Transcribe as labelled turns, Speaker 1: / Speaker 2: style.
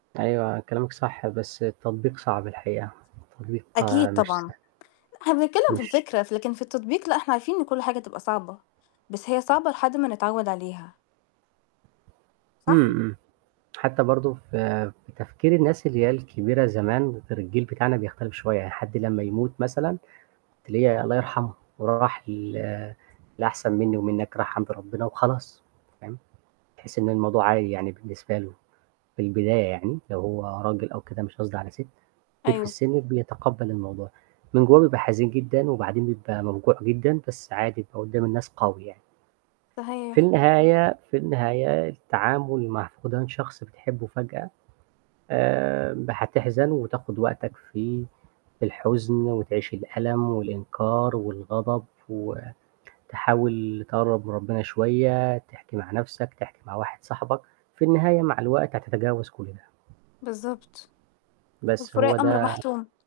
Speaker 1: أيوه، كلامِك صح، بس التطبيق صعب الحقيقة، التطبيق
Speaker 2: أكيد،
Speaker 1: مش
Speaker 2: طبعًا.
Speaker 1: سه
Speaker 2: لأ، إحنا بنتكلّم في
Speaker 1: مش
Speaker 2: الفكرة، لكن في التطبيق لأ، إحنا عارفين إن كل حاجة هتبقى صعبة، بس هي صعبة لحد ما نتعوّد عليها. صح؟
Speaker 1: إمم، إمم. حتى برضه ف في تفكير الناس اللي هي الكبيرة زمان، غير الجيل بتاعنا بيختلف شوية، يعني حد لمّا يموت مثلًا تلاقي الله يرحمها راح ل للأحسن منّي ومنّك راح عند ربّنا وخلاص، فاهم؟ تحسّي إن الموضوع عادي يعني بالنسبة له في البداية يعني لو هو راجل أو كده، مش قصدي على سِت، كبير في
Speaker 2: أيوه.
Speaker 1: السِن بيتقبّل الموضوع، من جوّاه بيبقى حزين جدًا وبعدين بيبقى موجوع جدًا، بس عادي بيبقى قدّام الناس قوي يعني. في
Speaker 2: صحيح.
Speaker 1: النهاية في النهاية التعامل مع فُقدان شخص بتحبّوا فجأة آمم هتحزن و وتاخُد وقتك في في الحزن وتعيش الألم والإنكار والغضب وتحاول تقرّب من ربّنا شوية، تحكي مع نَفْسك، تحكي مع واحد صاحبك. في النهاية مع الوقت هتتجاوز كل ده.
Speaker 2: بالضبط.
Speaker 1: بس هو
Speaker 2: والفُراق أمر
Speaker 1: ده
Speaker 2: مَحتوم.